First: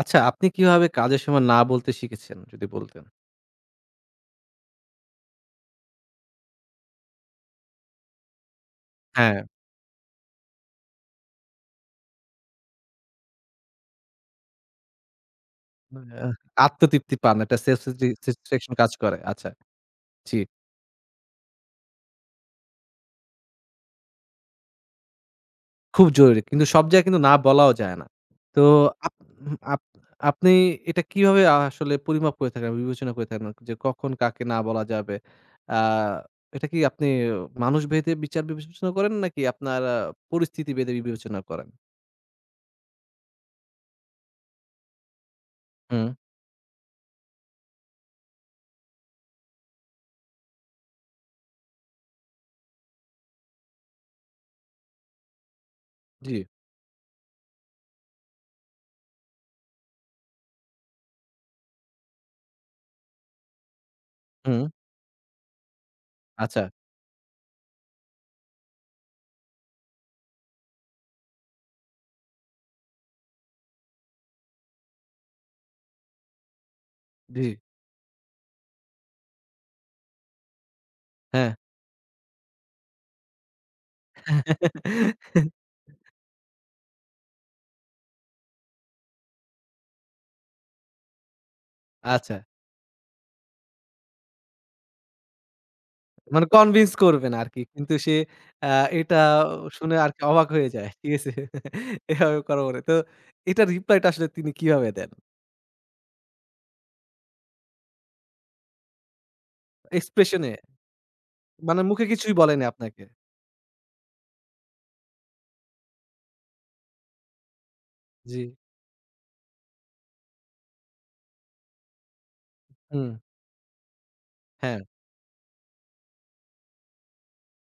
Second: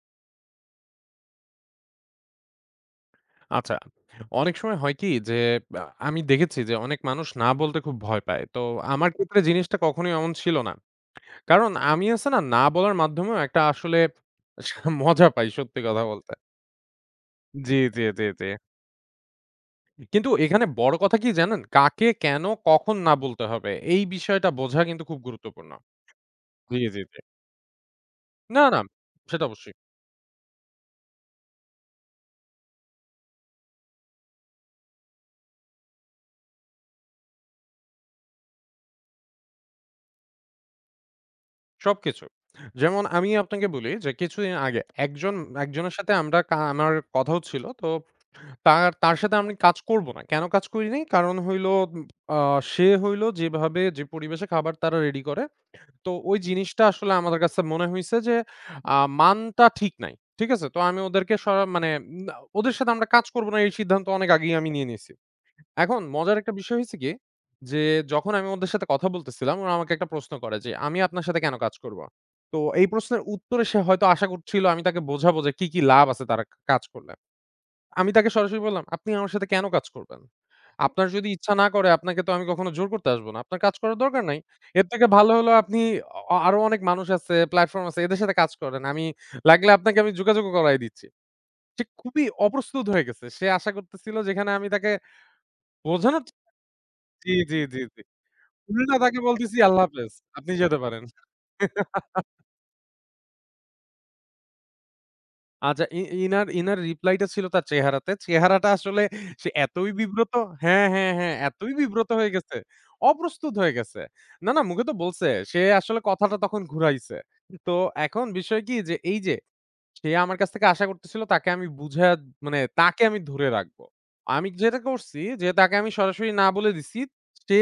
আচ্ছা, আপনি কিভাবে কাজের সময় না বলতে শিখেছেন? যদি বলতেন। আচ্ছা। অনেক সময় হয় কি যে আমি দেখেছি যে অনেক মানুষ না বলতে খুব ভয় পায়। তো আমার ক্ষেত্রে হ্যাঁ। জিনিসটা কখনোই এমন ছিল না। কারণ আমি আছে না, না বলার মাধ্যমেও একটা আসলে মজা পাই সত্যি কথা বলতে। আহ, আত্মতৃপ্তি পান। একটা জি, self জি, জি, জি। স্যাটিসফ্যাকশন কাজ করে। আচ্ছা, কিন্তু জি। এখানে বড় কথা কি জানেন? কাকে, কেন, কখন না বলতে হবে এই বিষয়টা বোঝা কিন্তু খুব গুরুত্বপূর্ণ। খুব জরুরি। কিন্তু জি, সব জি, জায়গায় জি। কিন্তু না বলাও যায় না। তো না, না আপ সেটা উম অবশ্যই। আপ আপনি এটা কিভাবে আসলে পরিমাপ করে থাকেন, বিবেচনা করে থাকেন যে কখন কাকে না বলা যাবে? আ এটা কি আপনি মানুষ ভেদে বিচার বিবেচনা করেন নাকি আপনার পরিস্থিতি ভেদে বিবেচনা করেন? সবকিছু। যেমন আমি আপনাকে বলি যে কিছুদিন আগে একজন একজনের হুম। সাথে আমরা আমার কথা হচ্ছিল তো তার তার সাথে আমি কাজ করব না। কেন কাজ করি নাই? কারণ হইলো আ সে হইলো যেভাবে যে পরিবেশে খাবার তারা রেডি করে, তো জি। ওই জিনিসটা আসলে আমাদের কাছে মনে হইছে যে মানটা ঠিক নাই। ঠিক আছে? তো আমি ওদেরকে মানে না ওদের সাথে আমরা কাজ করব না এই সিদ্ধান্ত অনেক আগেই হুম। আমি নিয়ে নিয়েছি। এখন মজার একটা আচ্ছা, বিষয় হইছে কি? যে যখন আমি ওদের সাথে কথা বলতেছিলাম, ওরা আমাকে একটা প্রশ্ন করে যে, "আমি আপনার সাথে কেন কাজ করব?" তো এই প্রশ্নের উত্তরে সে হয়তো আশা করছিল আমি তাকে বোঝাবো যে কি লাভ আছে তারা কাজ করলে। জি। আমি তাকে সরাসরি বললাম, "আপনি আমার সাথে কেন কাজ করবেন? আপনার যদি হ্যাঁ। ইচ্ছা না করে আপনাকে তো আমি কখনো জোর করতে আসব না। আপনার কাজ করার দরকার নাই। এর থেকে ভালো হলো আপনি আরো অনেক মানুষ আছে, প্ল্যাটফর্ম আছে, এদের সাথে কাজ করেন। আমি লাগলে আপনাকে আমি যোগাযোগও করায় দিচ্ছি।" সে খুবই আচ্ছা। অপ্রস্তুত হয়ে গেছে। সে আশা করতেছিল যেখানে আমি তাকে বোঝানোর মানে কনভিন্স জি, করবেন জি, আরকি। জি, কিন্তু জি। সে আ উল্টা এটা তাকে বলতেছি, "আল্লাহ শুনে হাফেজ। আরকি অবাক আপনি হয়ে যেতে যায়। পারেন।" ঠিক আছে? এভাবে করা পরে। তো এটার রিপ্লাইটা আসলে তিনি কিভাবে দেন? আচ্ছা ইনার রিপ্লাইটা ছিল তার চেহারাতে। চেহারাটা আসলে সে এতই বিব্রত এক্সপ্রেশন এ হ্যাঁ, হ্যাঁ, হ্যাঁ, এতই মানে মুখে বিব্রত হয়ে কিছুই গেছে। বলেনি আপনাকে। অপ্রস্তুত হয়ে গেছে। না, না মুখে তো বলছে। সে আসলে কথাটা তখন ঘুরাইছে। তো এখন জি। বিষয় কি যে এই যে সে আমার কাছ থেকে আশা করতেছিল তাকে আমি বুঝায়া মানে তাকে হুম। আমি ধরে রাখবো। আমি যেটা হ্যাঁ। করছি যে তাকে আমি সরাসরি না বলে দিছি। সে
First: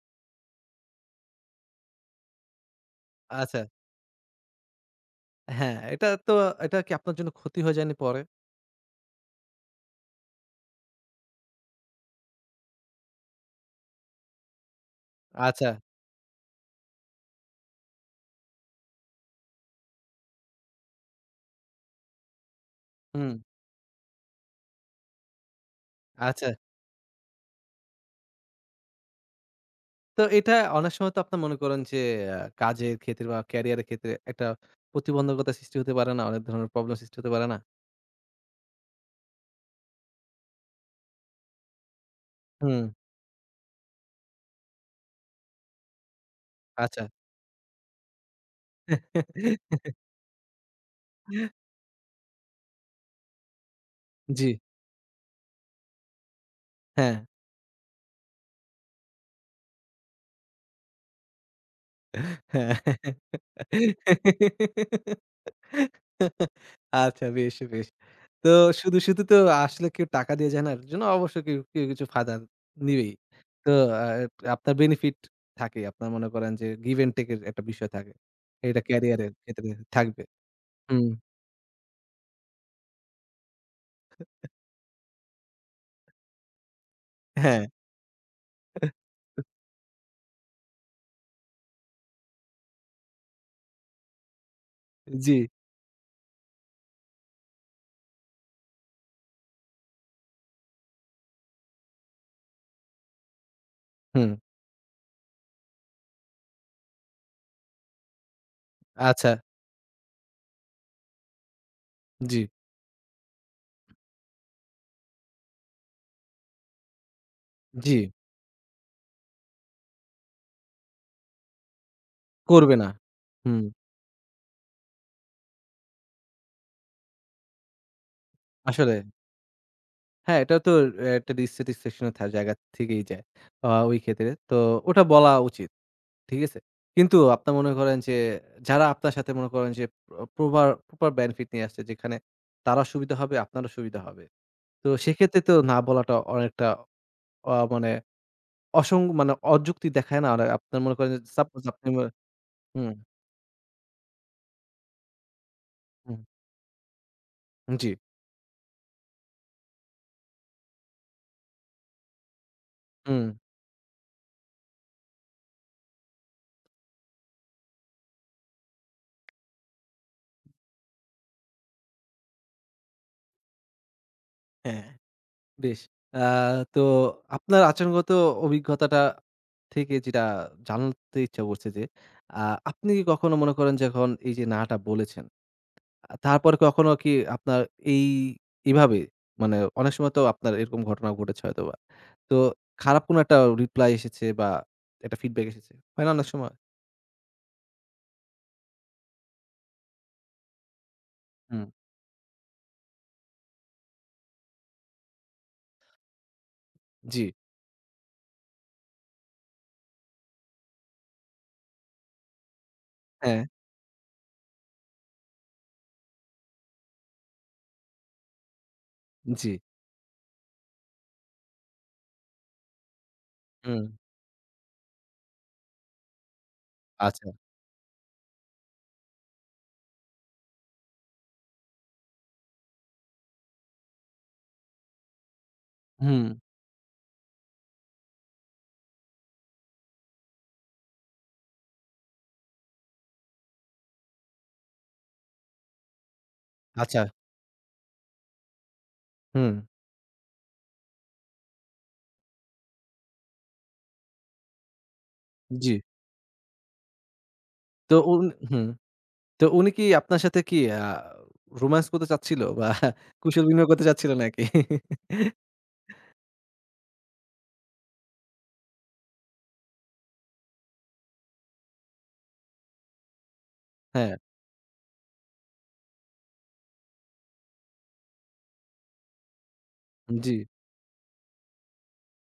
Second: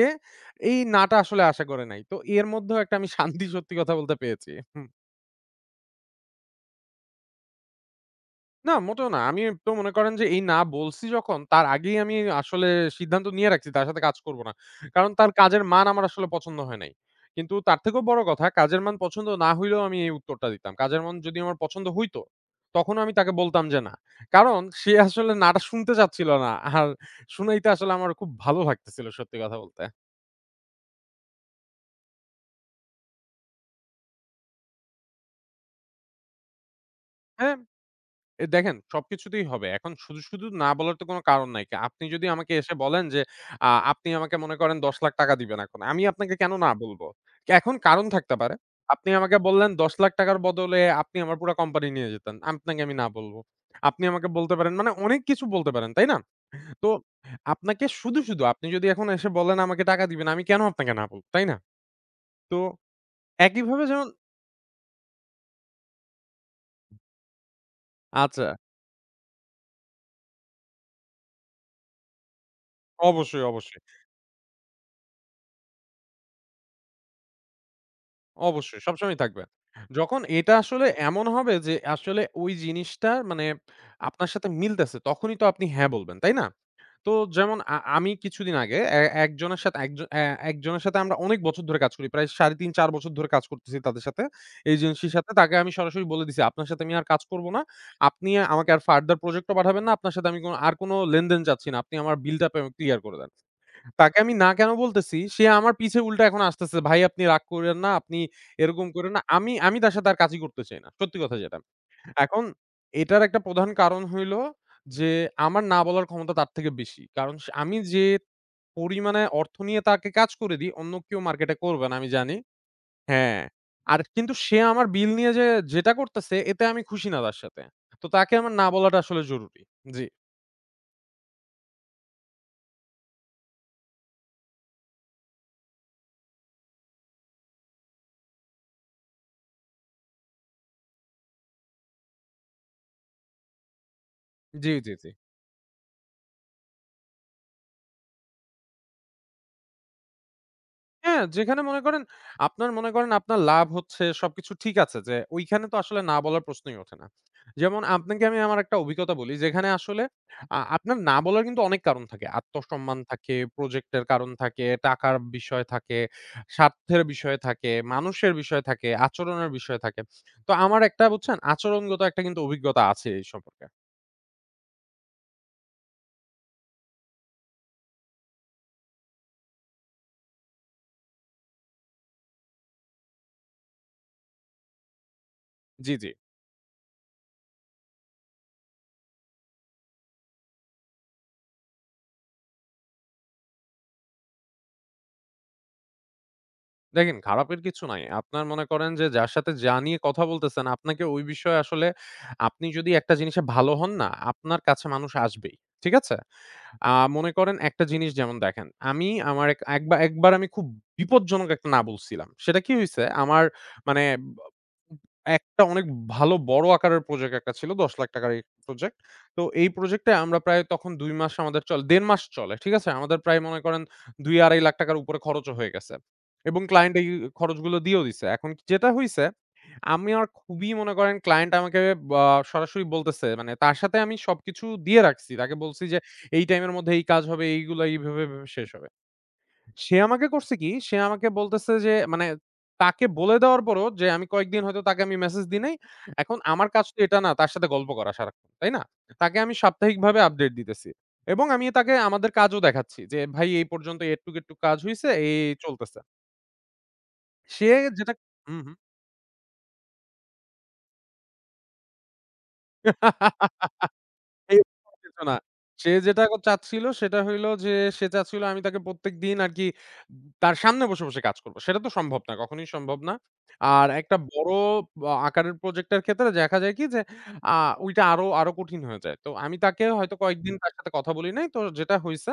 এই না টা আসলে আশা করে নাই। তো এর মধ্যেও একটা আমি শান্তি আচ্ছা। সত্যি কথা বলতে পেয়েছি। হ্যাঁ, এটা কি আপনার জন্য ক্ষতি হয়ে যায়নি পরে? না, মোটেও না। আমি তো মনে করেন যে এই না বলছি যখন তার আগেই আমি আসলে সিদ্ধান্ত নিয়ে রাখছি তার সাথে কাজ করব না। কারণ তার কাজের আচ্ছা। মান আমার আসলে পছন্দ হয় নাই। কিন্তু তার থেকেও বড় কথা কাজের মান পছন্দ না হইলেও আমি এই উত্তরটা দিতাম। কাজের মান যদি আমার পছন্দ হইতো, তখনও আমি হুম। তাকে বলতাম যে না। কারণ সে আসলে নাটা শুনতে চাচ্ছিল আচ্ছা। না। আর শুনাইতে আসলে আমার খুব ভালো লাগতেছিল সত্যি কথা বলতে। তো এটা অনেক সময় তো আপনার মনে করেন যে কাজের ক্ষেত্রে বা ক্যারিয়ারের ক্ষেত্রে একটা প্রতিবন্ধকতা সৃষ্টি হতে পারে না? অনেক ধরনের প্রবলেম সৃষ্টি হতে পারে হ্যাঁ না? দেখেন সবকিছুতেই হবে। এখন শুধু, শুধু না বলার তো কোনো কারণ নাই। আপনি যদি আমাকে এসে হুম। বলেন যে, আপনি আমাকে মনে করেন ৳১০,০০,০০০ দিবেন এখন। আমি আপনাকে কেন না আচ্ছা। বলবো? এখন কারণ থাকতে পারে। আপনি আমাকে বললেন ৳১০,০০,০০০ র বদলে আপনি আমার পুরা কোম্পানি নিয়ে যেতেন। আপনাকে আমি না বলবো। আপনি আমাকে জি। বলতে পারেন মানে অনেক কিছু বলতে পারেন, তাই না? তো হ্যাঁ, আপনাকে শুধু, শুধু আপনি যদি এখন এসে বলেন আমাকে টাকা দিবেন, আমি কেন আপনাকে না বলব, তাই না? তো হ্যাঁ। একইভাবে যেমন আচ্ছা বেশ, বেশ। আচ্ছা, তো শুধু, শুধু তো আসলে কেউ টাকা দিয়ে যায় না। এর জন্য অবশ্য কেউ, কেউ কিছু ফায়দা নিবেই। অবশ্যই, তো অবশ্যই। আ আপনার বেনিফিট থাকেই। আপনার মনে করেন যে give and take এর একটা বিষয় থাকে। অবশ্যই, এটা সবসময়ই ক্যারিয়ারের থাকবে। ক্ষেত্রে যখন থাকবে। এটা আসলে হুম, এমন হবে যে আসলে ওই জিনিসটা মানে আপনার সাথে মিলতেছে, তখনই তো আপনি হ্যাঁ বলবেন, তাই না? তো যেমন হ্যাঁ। আমি কিছুদিন আগে এ একজনের সাথে একজ অ্যা একজনের সাথে আমরা অনেক বছর ধরে কাজ করি। প্রায় ৩.৫ ৪ বছর ধরে কাজ করতেছি তাদের সাথে। এজেন্সির সাথে জি, তাকে আমি সরাসরি বলে দিছি, "আপনার সাথে আমি আর কাজ করব না। আপনি আমাকে আর ফার্দার প্রজেক্ট ও পাঠাবেন না। আপনার সাথে আমি কোন আর কোন লেনদেন চাচ্ছি না। আপনি আমার বিলটা পে ক্লিয়ার করে দেন।" তাকে হুম। আমি না কেন বলতেছি, সে আমার পিছে উল্টা এখন আসতেছে। ভাই আপনি রাগ কইরেন না, আপনি এরকম কইরেন না। আচ্ছা, আমি আমি তার সাথে আর কাজই করতে চাই না। সত্যি কথা যেটা। জি, এখন এটার একটা প্রধান কারণ হইল যে, আমার না বলার ক্ষমতা তার থেকে বেশি। কারণ সে আমি জি। যে পরিমাণে অর্থ নিয়ে তাকে কাজ করে দিই, অন্য কেউ মার্কেটে করবে না আমি জানি। করবে না। হ্যাঁ। হুম, আর কিন্তু সে আমার বিল নিয়ে যে যেটা করতেছে, এতে আমি খুশি না তার সাথে। তো তাকে আমার না আসলে বলাটা আসলে জরুরি। জি। হ্যাঁ, এটা তো একটা dissatisfaction এর জায়গা থেকেই যায়। ওই ক্ষেত্রে। তো ওটা বলা উচিত। ঠিক আছে? কিন্তু আপনার মনে করেন যে যারা আপনার সাথে মনে করেন যে প্রপার প্রপার benefit নিয়ে আসছে যেখানে তারা সুবিধা হবে, আপনারও সুবিধা হবে। জি, তো জি, জি। সেক্ষেত্রে তো না বলাটা অনেকটা মানে মানে অযুক্তি দেখায় না? আর আপনার মনে করেন যে হ্যাঁ, যেখানে সাপোজ মনে আপনি করেন আপনার মনে হুম, করেন আপনার লাভ হচ্ছে সবকিছু ঠিক আছে যে ওইখানে তো আসলে না হুম। বলার প্রশ্নই ওঠে না। যেমন জি, আপনাকে আমি আমার একটা অভিজ্ঞতা বলি যেখানে আসলে আপনার না বলার কিন্তু অনেক কারণ থাকে। আত্মসম্মান হুম। থাকে, প্রজেক্টের কারণ থাকে, টাকার বিষয় থাকে, স্বার্থের বিষয় থাকে, মানুষের বিষয় থাকে, আচরণের বিষয় থাকে। তো আমার একটা বুঝছেন আচরণগত একটা কিন্তু অভিজ্ঞতা আছে এই সম্পর্কে। হ্যাঁ। বেশ। আ তো আপনার আচরণগত অভিজ্ঞতাটা থেকে যেটা জানতে ইচ্ছা করছে যে, আ আপনি কি কখনো মনে করেন যে এখন এই যে না টা বলেছেন, জি, জি। তারপরে কখনো কি আপনার এই এভাবে মানে অনেক সময় তো আপনার এরকম ঘটনা ঘটেছে হয়তোবা। তো খারাপ কোনো একটা রিপ্লাই এসেছে বা একটা ফিডব্যাক এসেছে। হয় না অনেক সময়? দেখেন খারাপের কিছু নাই। আপনার মনে করেন যে যার সাথে যা নিয়ে কথা বলতেছেন, আপনাকে ওই বিষয়ে হুম, আসলে আপনি যদি একটা জিনিসে ভালো হন না, আপনার কাছে মানুষ আসবেই। ঠিক আছে? জি। মনে করেন একটা জিনিস যেমন দেখেন, আমি আমার এক একবা একবার আমি খুব বিপজ্জনক একটা না বলছিলাম। সেটা কি হইছে? হ্যাঁ, আমার মানে একটা অনেক ভালো বড় আকারের প্রজেক্ট একটা ছিল। ৳১০,০০,০০০ র প্রজেক্ট। তো জি। এই প্রজেক্টে আমরা প্রায় তখন ২ মাস আমাদের ১.৫ মাস চলে। ঠিক আছে? আমাদের প্রায় মনে করেন হুম, ৳২,০০,০০০-৳২,৫০,০০০ র উপরে খরচও হয়ে গেছে। এবং ক্লায়েন্ট এই আচ্ছা। খরচগুলো দিয়েও দিছে। এখন যেটা হইছে আমি আর খুবই মনে করেন ক্লায়েন্ট আমাকে বা সরাসরি বলতেছে মানে তার সাথে আমি সবকিছু দিয়ে রাখছি। তাকে বলছি যে হুম, এই টাইমের মধ্যে এই কাজ হবে এইগুলা এইভাবে, এভাবে শেষ হবে। সে আমাকে করছে কি? সে আমাকে বলতেছে যে মানে তাকে বলে দেওয়ার পরও যে আমি কয়েকদিন হয়তো তাকে আমি মেসেজ দিই নাই। এখন আমার কাজ তো আচ্ছা। এটা না তার সাথে গল্প করা সারাক্ষণ, তাই না? তাকে হুম, আমি সাপ্তাহিকভাবে আপডেট দিতেছি এবং আমি তাকে আমাদের কাজও দেখাচ্ছি যে, "ভাই এই পর্যন্ত এটুক, এটুক কাজ হইছে, এই, এই জি। চলতেছে।" সে তো যেটা হুম। হুম, তো উনি কি আপনার সাথে কি রোমান্স করতে চাচ্ছিল? বা কুশল বিনিময় করতে হুম। চাচ্ছিল নাকি? এরকম কিছু না। সে যেটা চাচ্ছিল সেটা হইলো যে সে চাচ্ছিল আমি তাকে প্রত্যেকদিন আরকি তার সামনে বসে, বসে কাজ করব। সেটা তো সম্ভব না, কখনোই সম্ভব না। আর হ্যাঁ, একটা বড় আকারের প্রজেক্টের ক্ষেত্রে দেখা যায় কি যে আ ওইটা আরো, আরো কঠিন হয়ে যায়। তো আমি তাকে হয়তো জি, কয়েকদিন তার সাথে কথা বলি নাই। তো যেটা হইছে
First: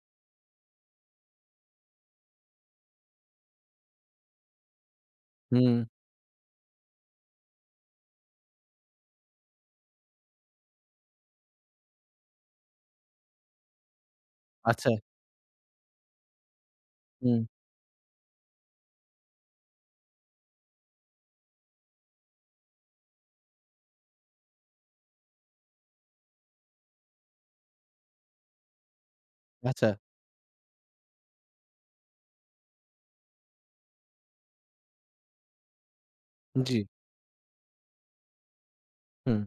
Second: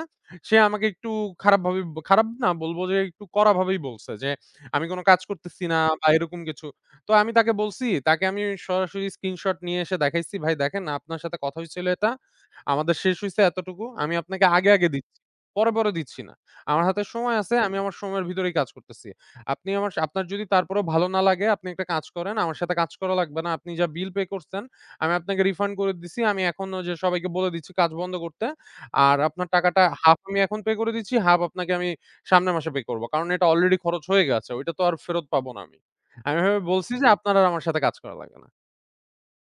সে আমাকে একটু খারাপভাবে খারাপ না বলব যে একটু কড়াভাবেই বলছে যে, "আমি কোন কাজ করতেছি হুম, না" বা এরকম কিছু। তো আমি তাকে বলছি, তাকে আমি সরাসরি স্ক্রিনশট নিয়ে এসে দেখাইছি, "ভাই দেখেন আপনার সাথে কথা হইছিল এটা। আমাদের শেষ হইছে এতটুকু। আমি আপনাকে আগে, আগে আচ্ছা, দিচ্ছি। পরে, পরে দিচ্ছি না। আমার হাতে সময় হুম, আছে। আমি আমার সময়ের ভিতরেই কাজ করতেছি। আপনি আমার আপনার যদি তারপরেও ভালো না লাগে আপনি একটা কাজ করেন। আমার সাথে কাজ করা লাগবে না। আপনি যা বিল পে করছেন আমি আপনাকে রিফান্ড করে দিছি। আমি এখন ওইযে সবাইকে বলে দিচ্ছি কাজ বন্ধ করতে। আর আপনার টাকাটা আচ্ছা, হাফ আমি এখন পে করে দিচ্ছি, হাফ আপনাকে আমি সামনের মাসে পে করব। কারণ এটা অলরেডি খরচ হয়ে গেছে। ওইটা তো আর ফেরত পাবো না আমি।" আমি এভাবে জি, বলছি যে আপনার আর আমার সাথে কাজ করা লাগে না। হুম।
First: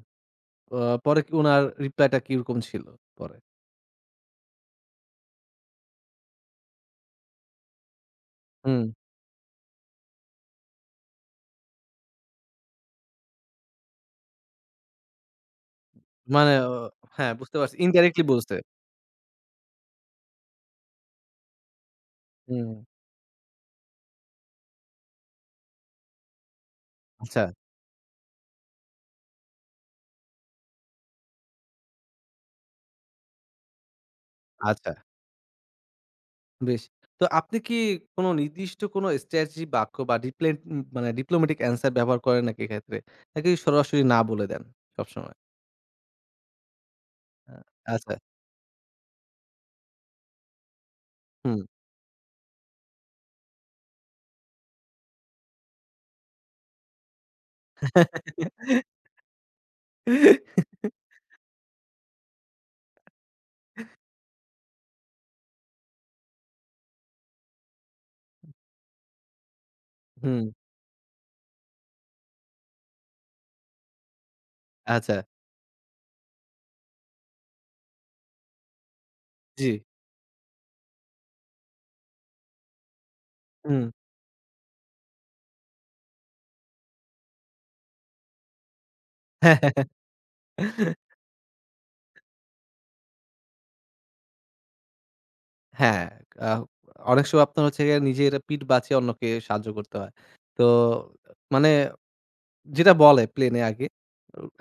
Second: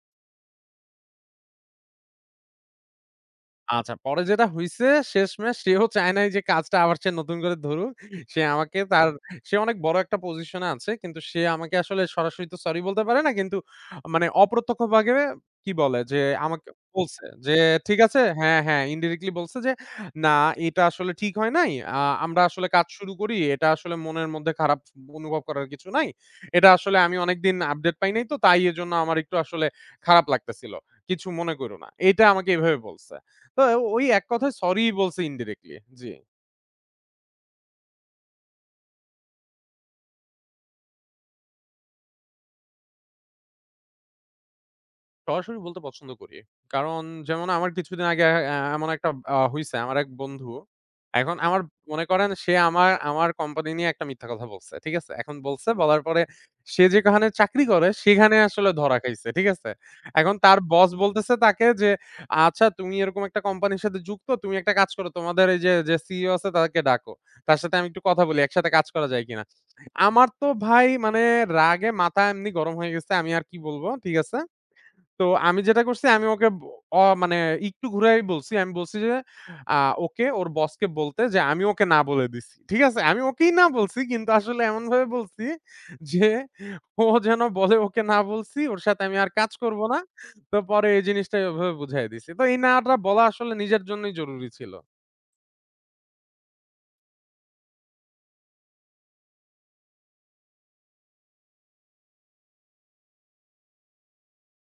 আ পরে কি উনার রিপ্লাইটা কিরকম ছিল পরে? আচ্ছা, পরে যেটা হইছে শেষমেশ সেও চায় নাই যে কাজটা আবার সে নতুন করে ধরুক। সে আমাকে হুম, তার সে অনেক বড় একটা পজিশনে আছে। কিন্তু সে আমাকে আসলে সরাসরি তো সরি বলতে পারে না। কিন্তু মানে অপ্রত্যক্ষভাবে কি বলে যে মানে আমাকে বলছে হ্যাঁ, যে, বুঝতে পারছি। "ঠিক আছে" ইনডাইরেক্টলি বলছে। হ্যাঁ, হ্যাঁ, ইনডিরেক্টলি বলছে যে, "না এটা আসলে ঠিক হয় নাই। আ আমরা আসলে হুম, কাজ শুরু করি। এটা আসলে মনের মধ্যে খারাপ অনুভব করার কিছু নাই। এটা আসলে আমি আচ্ছা, অনেকদিন আপডেট পাই নাই তো তাই এজন্য আমার একটু আসলে খারাপ লাগতেছিল। কিছু মনে করো না।" এটা আমাকে এভাবে বলছে। তো ওই এক কথায় সরি আচ্ছা, বলছে ইনডিরেক্টলি। জি। বেশ। তো আপনি কি কোনো নির্দিষ্ট কোনো স্ট্র্যাটেজি বাক্য বা ডিপ্লেন উম মানে ডিপ্লোমেটিক অ্যান্সার ব্যবহার করেন নাকি এক্ষেত্রে? নাকি সরাসরি না বলে দেন সবসময়? সরাসরি বলতে পছন্দ করি। কারণ যেমন আ আমার কিছুদিন আচ্ছা, আগে এমন একটা হইছে আমার এক বন্ধু। এখন আমার হুম। মনে করেন সে আমার আমার কোম্পানি নিয়ে একটা মিথ্যা কথা বলছে। ঠিক আছে? এখন বলছে বলার পরে সে যেখানে চাকরি করে সেখানে আসলে ধরা খাইছে। ঠিক আছে? এখন তার বস বলতেছে তাকে যে, "আচ্ছা তুমি এরকম একটা কোম্পানির সাথে যুক্ত। তুমি একটা কাজ করো। তোমাদের এই যে, যে সিইও আছে তাকে ডাকো। তার সাথে আমি একটু কথা বলি। একসাথে কাজ করা যায় কিনা?" আমার হুম, তো ভাই মানে রাগে মাথা এমনি গরম হয়ে গেছে। আমি আর কি বলব। ঠিক আছে? আচ্ছা। তো আমি যেটা করছি আমি ওকে ব অ মানে একটু ঘুরাই বলছি। আমি বলছি যে জি। আ ওকে ওর বসকে বলতে যে আমি ওকে না বলে দিছি। ঠিক আছে? আমি ওকেই না হুম। বলছি কিন্তু আসলে এমনভাবে বলছি যে ও যেন বলে ওকে না বলছি, ওর সাথে আমি আর কাজ করব না। তো পরে এই জিনিসটা এভাবে বুঝায় দিছি। তো এই নাটা বলা আসলে নিজের জন্যই জরুরি ছিল। হ্যাঁ, হ্যাঁ। আ অনেক সময় আপনার হচ্ছে গিয়ে নিজের পিঠ বাঁচিয়ে অন্যকে সাহায্য করতে হয়। তো মানে যেটা বলে প্লেনে আগে,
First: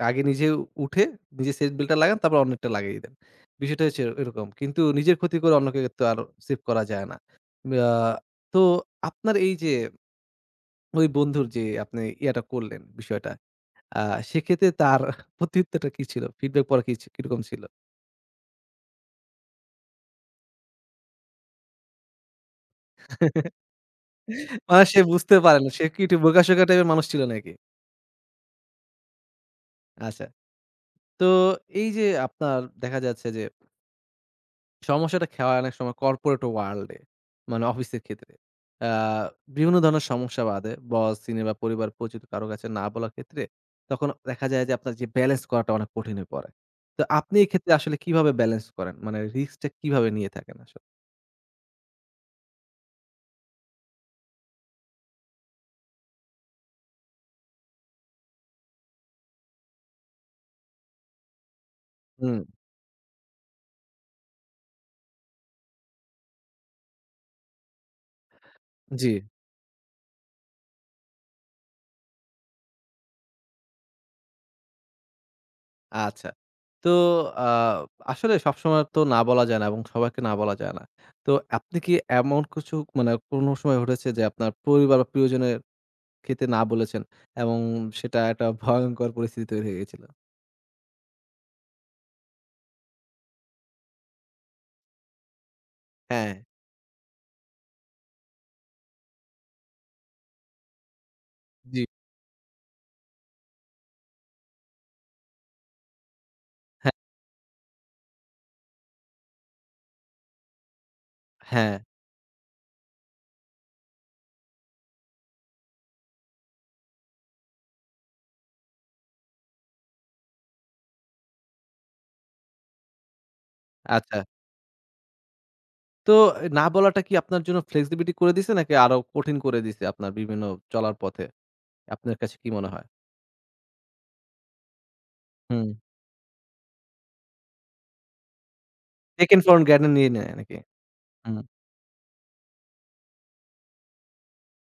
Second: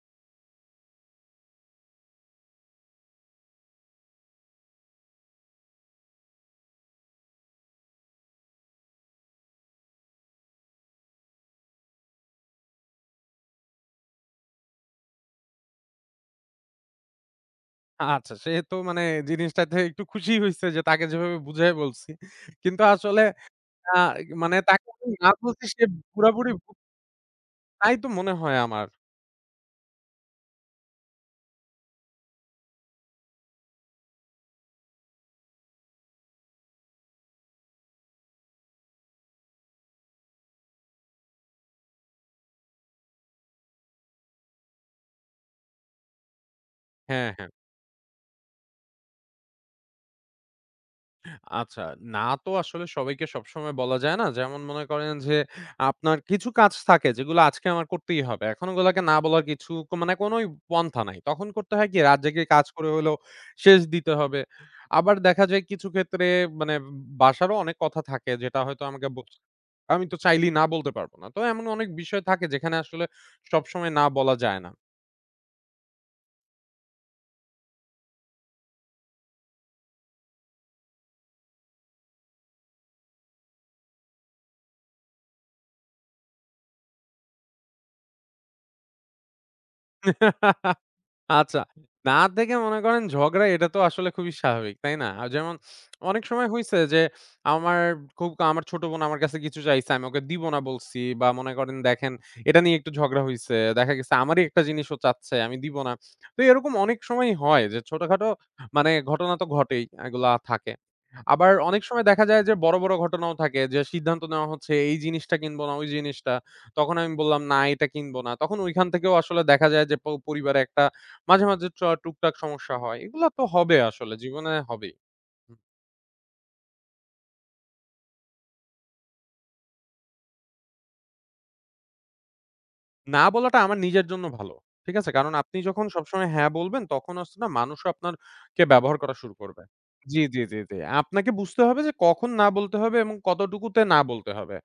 আগে নিজে উঠে নিজে সিট বেল্টটা লাগান তারপর অন্যেরটা লাগিয়ে দেন। বিষয়টা হচ্ছে এরকম। কিন্তু নিজের ক্ষতি করে অন্যকে তো আর সেভ করা যায় না। আ তো আপনার এই যে ওই বন্ধুর যে আপনি ইয়াটা করলেন বিষয়টা, আ সেক্ষেত্রে তার প্রত্যুত্তরটা কি ছিল? ফিডব্যাক পরে কি কিরকম ছিল? আচ্ছা সে তো জিনিসটাতে একটু খুশি হইছে যে তাকে যেভাবে বুঝায় বলছি। কিন্তু আসলে আ মানে তাকে সে আমি না বুঝতে পারে বলছি না। সে সে কি একটু পুরাপুরি বোকাশোকা ভু টাইপের মানুষ ছিল নাকি? তাই তো মনে হয় আমার। আচ্ছা। তো এই যে আপনার দেখা যাচ্ছে যে সমস্যাটা খেয়া হয় অনেক সময় কর্পোরেট ওয়ার্লড এ, মানে অফিসের ক্ষেত্রে। আ বিভিন্ন ধরনের সমস্যা বাধে। বস, সিনিয়র বা পরিবার পরিচিত কারো কাছে না বলার ক্ষেত্রে তখন দেখা যায় যে আপনার যে ব্যালেন্স করাটা অনেক কঠিন হয়ে পড়ে। তো হ্যাঁ, আপনি হ্যাঁ। এক্ষেত্রে আসলে কিভাবে ব্যালেন্স করেন? মানে রিস্কটা কিভাবে নিয়ে থাকেন আসলে? আচ্ছা, না তো আসলে সবাইকে সবসময় বলা যায় না। যেমন মনে করেন যে, আপনার কিছু কাজ থাকে যেগুলো আজকে আমার করতেই হবে। এখন ওগুলাকে না বলার কিছু মানে কোনোই পন্থা নাই। তখন করতে হয় কি রাত হুম, জেগে কাজ করে হলেও শেষ দিতে হবে। আবার দেখা যায় কিছু ক্ষেত্রে মানে বাসারও অনেক কথা থাকে যেটা হয়তো আমাকে জি। ব আমি তো চাইলেই না বলতে পারব না। তো এমন অনেক বিষয় থাকে যেখানে আসলে সবসময় না বলা যায় না। আচ্ছা। তো আ আসলে সবসময় তো না বলা যায় না এবং সবাইকে না বলা যায় না। তো আপনি কি এমন কিছু মানে কোনো সময় ঘটেছে যে আপনার পরিবার বা প্রিয়জনের ক্ষেত্রে না বলেছেন এবং সেটা একটা ভয়ংকর পরিস্থিতি তৈরি হয়ে গিয়েছিল? আচ্ছা। না দেখে মনে করেন ঝগড়া এটা তো আসলে খুবই স্বাভাবিক, তাই না? যেমন অনেক হ্যাঁ। সময় হইছে যে আমার আমার ছোট বোন আমার কাছে কিছু চাইছে, আমি ওকে দিব না বলছি বা মনে করেন জি। দেখেন এটা নিয়ে একটু ঝগড়া হইছে। দেখা গেছে আমারই একটা জিনিস ও চাচ্ছে, আমি দিব না। তো এরকম হ্যাঁ, অনেক সময়ই হয় যে মানে ঘটনা তো ঘটেই, এগুলা থাকে। আবার হ্যাঁ। অনেক সময় দেখা যায় যে বড়, বড় ঘটনাও থাকে যে সিদ্ধান্ত নেওয়া হচ্ছে এই জিনিসটা কিনব না ওই জিনিসটা। তখন আমি বললাম, "না এটা কিনব না।" তখন ওইখান থেকেও আসলে দেখা যায় যে পরিবারে একটা মাঝে, মাঝে টুকটাক সমস্যা হয়। এগুলা তো হবে আসলে আচ্ছা। জীবনে হবেই। তো না বলাটা কি আপনার জন্য flexibility করে দিছে নাকি আরো কঠিন করে দিছে আপনার বিভিন্ন চলার পথে? আপনার কাছে কি মনে হয়? না বলাটা আমার নিজের জন্য ভালো। ঠিক আছে? কারণ আপনি হুম। যখন সবসময় হ্যাঁ বলবেন তখন হচ্ছে না মানুষও আপনার কে ব্যবহার করা শুরু Taken for করবে। granted নিয়ে জি, নেয় জি, নাকি? জি, জি। আপনাকে হুম, বুঝতে হবে যে কখন না বলতে হবে এবং কতটুকুতে না বলতে হবে।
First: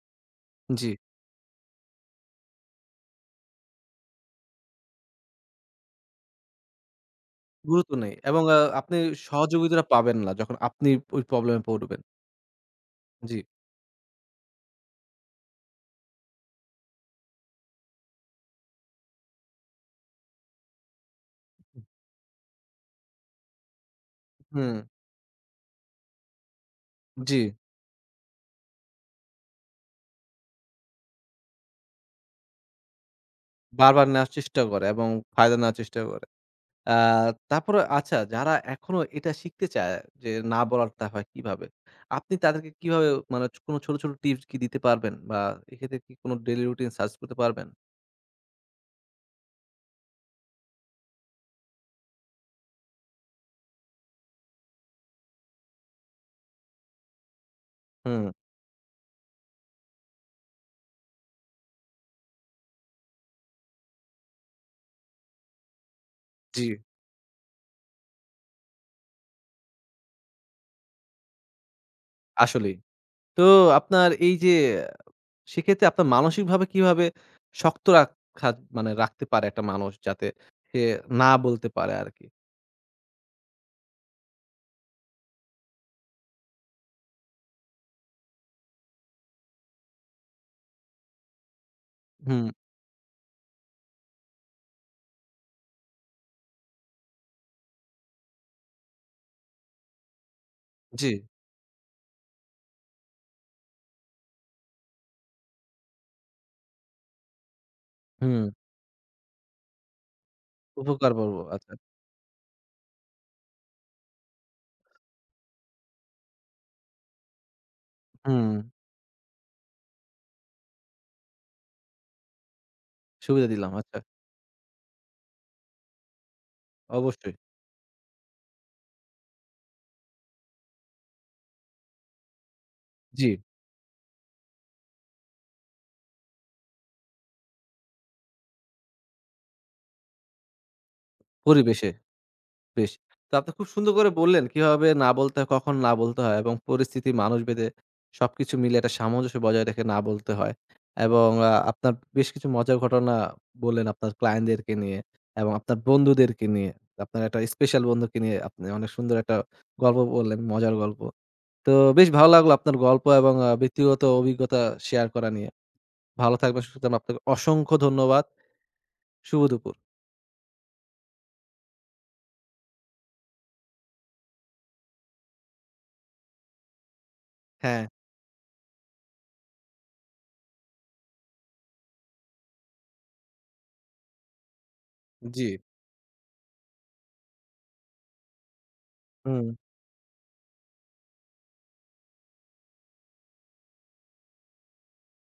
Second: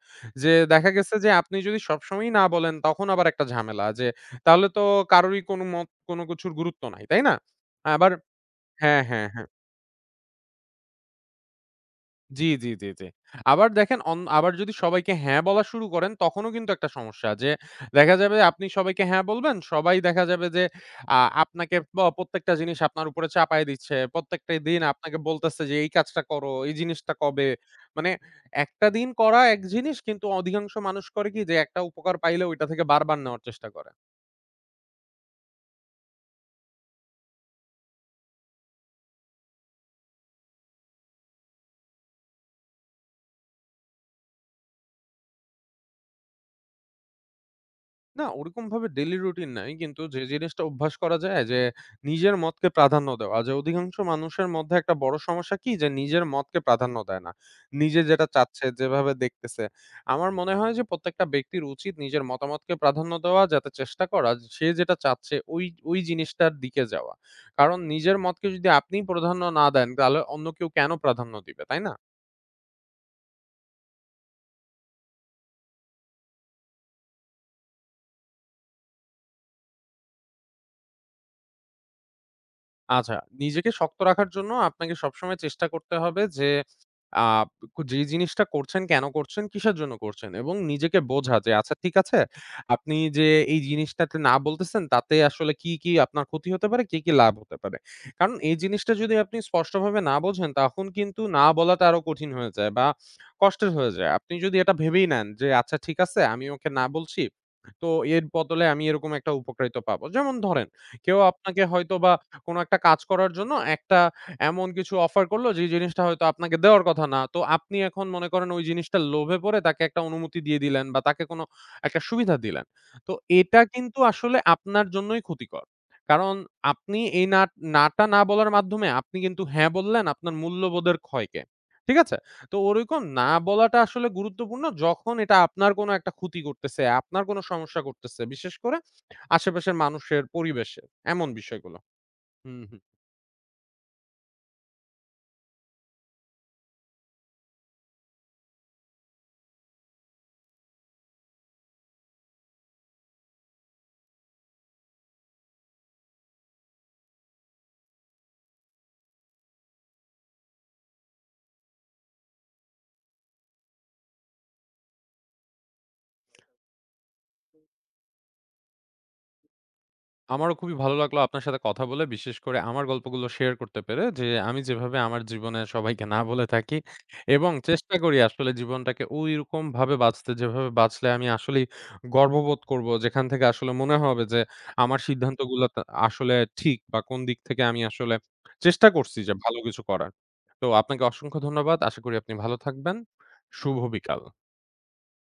যে জি। দেখা গেছে যে আপনি যদি সবসময়ই না বলেন তখন আবার একটা ঝামেলা যে তাহলে তো কারোরই কোনো মত কোনো কিছুর গুরুত্ব নাই। তাই না? গুরুত্ব আবার নেই এবং আপনি হ্যাঁ, হ্যাঁ, হ্যাঁ। সহযোগিতাটা পাবেন না যখন আপনি ওই প্রবলেম এ পড়বেন। জি, জি, জি, জি। জি। আবার দেখেন আবার যদি সবাইকে হ্যাঁ বলা শুরু করেন তখনও কিন্তু একটা সমস্যা যে দেখা যাবে আপনি সবাইকে হ্যাঁ বলবেন, সবাই দেখা যাবে যে আপনাকে প্রত্যেকটা জিনিস আপনার উপরে চাপায় দিচ্ছে। প্রত্যেকটা হুম, দিন আপনাকে বলতেছে যে এই কাজটা করো, এই জিনিসটা জি। কবে। মানে একটা দিন করা এক জিনিস কিন্তু অধিকাংশ মানুষ করে কি যে একটা উপকার পাইলে ওইটা থেকে বারবার নেওয়ার চেষ্টা করে। বারবার নেওয়ার চেষ্টা করে এবং ফায়দা নেওয়ার চেষ্টা করে। আ তারপরে আচ্ছা যারা এখনো এটা শিখতে চায় যে না বলাটা হয় কিভাবে? আপনি তাদেরকে কিভাবে মানে কোন ছোট, ছোট টিপস কি দিতে পারবেন? বা এক্ষেত্রে কি কোন ডেইলি রুটিন সাজেস্ট করতে পারবেন? না ওরকমভাবে ডেইলি রুটিন নাই। কিন্তু যে জিনিসটা অভ্যাস করা যায় যে নিজের মতকে প্রাধান্য দেওয়া। যে অধিকাংশ মানুষের মধ্যে একটা বড় সমস্যা কি? যে নিজের মতকে প্রাধান্য দেয় না। নিজে যেটা হুম, চাচ্ছে, যেভাবে দেখতেছে। আমার মনে হয় যে প্রত্যেকটা ব্যক্তির উচিত নিজের মতামতকে প্রাধান্য দেওয়া, যাতে চেষ্টা করা যে সে যেটা চাচ্ছে ওই জিনিসটার জি, দিকে যাওয়া। কারণ নিজের মতকে যদি আপনিই প্রাধান্য না দেন তাহলে অন্য কেউ কেন প্রাধান্য দিবে, তাই না? আসলেই। তো আপনার এই যে সেক্ষেত্রে আপনার মানসিকভাবে কিভাবে শক্ত রাখা মানে রাখতে পারে একটা মানুষ যাতে সে না বলতে পারে আরকি। আচ্ছা, নিজেকে শক্ত রাখার জন্য আপনাকে সবসময় চেষ্টা করতে হবে যে, আ যে জিনিসটা করছেন, কেন করছেন, কিসের জন্য করছেন? এবং নিজেকে বোঝা যে, আচ্ছা ঠিক আছে, হুম, আপনি যে এই জিনিসটাতে না বলতেছেন, তাতে আসলে কি আপনার ক্ষতি হতে পারে, কি লাভ হতে পারে? কারণ এই জিনিসটা যদি আপনি স্পষ্টভাবে না বোঝেন, তখন জি, কিন্তু না বলাটা আরো কঠিন হয়ে যায় বা কষ্টের হয়ে যায়। আপনি যদি এটা ভেবেই নেন যে, আচ্ছা ঠিক আছে, আমি ওকে না বলছি, তো এর হুম, বদলে আমি এরকম একটা উপকারিতা পাবো। যেমন ধরেন, উপকার কেউ করব। আপনাকে আচ্ছা, হয়তোবা কোনো একটা কাজ করার জন্য একটা এমন কিছু অফার করলো যে জিনিসটা হয়তো আপনাকে দেওয়ার কথা না। তো আপনি এখন মনে করেন হুম, ওই জিনিসটার লোভে পড়ে তাকে একটা অনুমতি দিয়ে দিলেন বা তাকে কোনো একটা সুবিধা দিলেন। তো সুবিধা এটা দিলাম। কিন্তু আচ্ছা, আসলে আপনার জন্যই ক্ষতিকর। কারণ আপনি অবশ্যই। না টা না বলার মাধ্যমে আপনি কিন্তু হ্যাঁ বললেন আপনার মূল্যবোধের ক্ষয়কে। ঠিক আছে? তো ওরকম জি, না বলাটা আসলে গুরুত্বপূর্ণ যখন এটা আপনার কোনো একটা ক্ষতি করতেছে, আপনার কোনো সমস্যা করতেছে। বিশেষ করে আশেপাশের মানুষের, পরিবেশের এমন বিষয়গুলো। পরিবেশে। হুম, হুম। বেশ। তো আপনি খুব সুন্দর করে বললেন কিভাবে না বলতে হয়, কখন না বলতে হয় এবং পরিস্থিতি মানুষভেদে সবকিছু মিলে একটা সামঞ্জস্য বজায় রেখে না বলতে হয়। এবং আপনার বেশ কিছু মজার ঘটনা বললেন আপনার ক্লায়েন্টদেরকে নিয়ে এবং আপনার বন্ধুদেরকে নিয়ে। আপনার একটা স্পেশাল বন্ধুকে নিয়ে আপনি অনেক সুন্দর একটা গল্প বললেন, মজার গল্প। তো বেশ ভালো লাগলো আপনার গল্প এবং ব্যক্তিগত অভিজ্ঞতা শেয়ার করা নিয়ে। ভালো থাকবেন, সুস্থ থাকবেন। আপনাকে অসংখ্য ধন্যবাদ। শুভ দুপুর। আমারও খুবই ভালো লাগলো আপনার সাথে কথা বলে। বিশেষ করে আমার গল্পগুলো শেয়ার করতে পেরে যে আমি যেভাবে আমার জীবনে সবাইকে না বলে থাকি এবং হ্যাঁ, চেষ্টা করি আসলে জীবনটাকে ওইরকম ভাবে বাঁচতে যেভাবে বাঁচলে আমি আসলেই গর্ববোধ করব। যেখান থেকে আসলে মনে হবে যে আমার জি। সিদ্ধান্তগুলো তা আসলে ঠিক বা কোন দিক থেকে আমি আসলে চেষ্টা করছি যে হুম। ভালো কিছু করার। তো আপনাকে অসংখ্য ধন্যবাদ। আশা করি আপনি ভালো থাকবেন। শুভ বিকাল।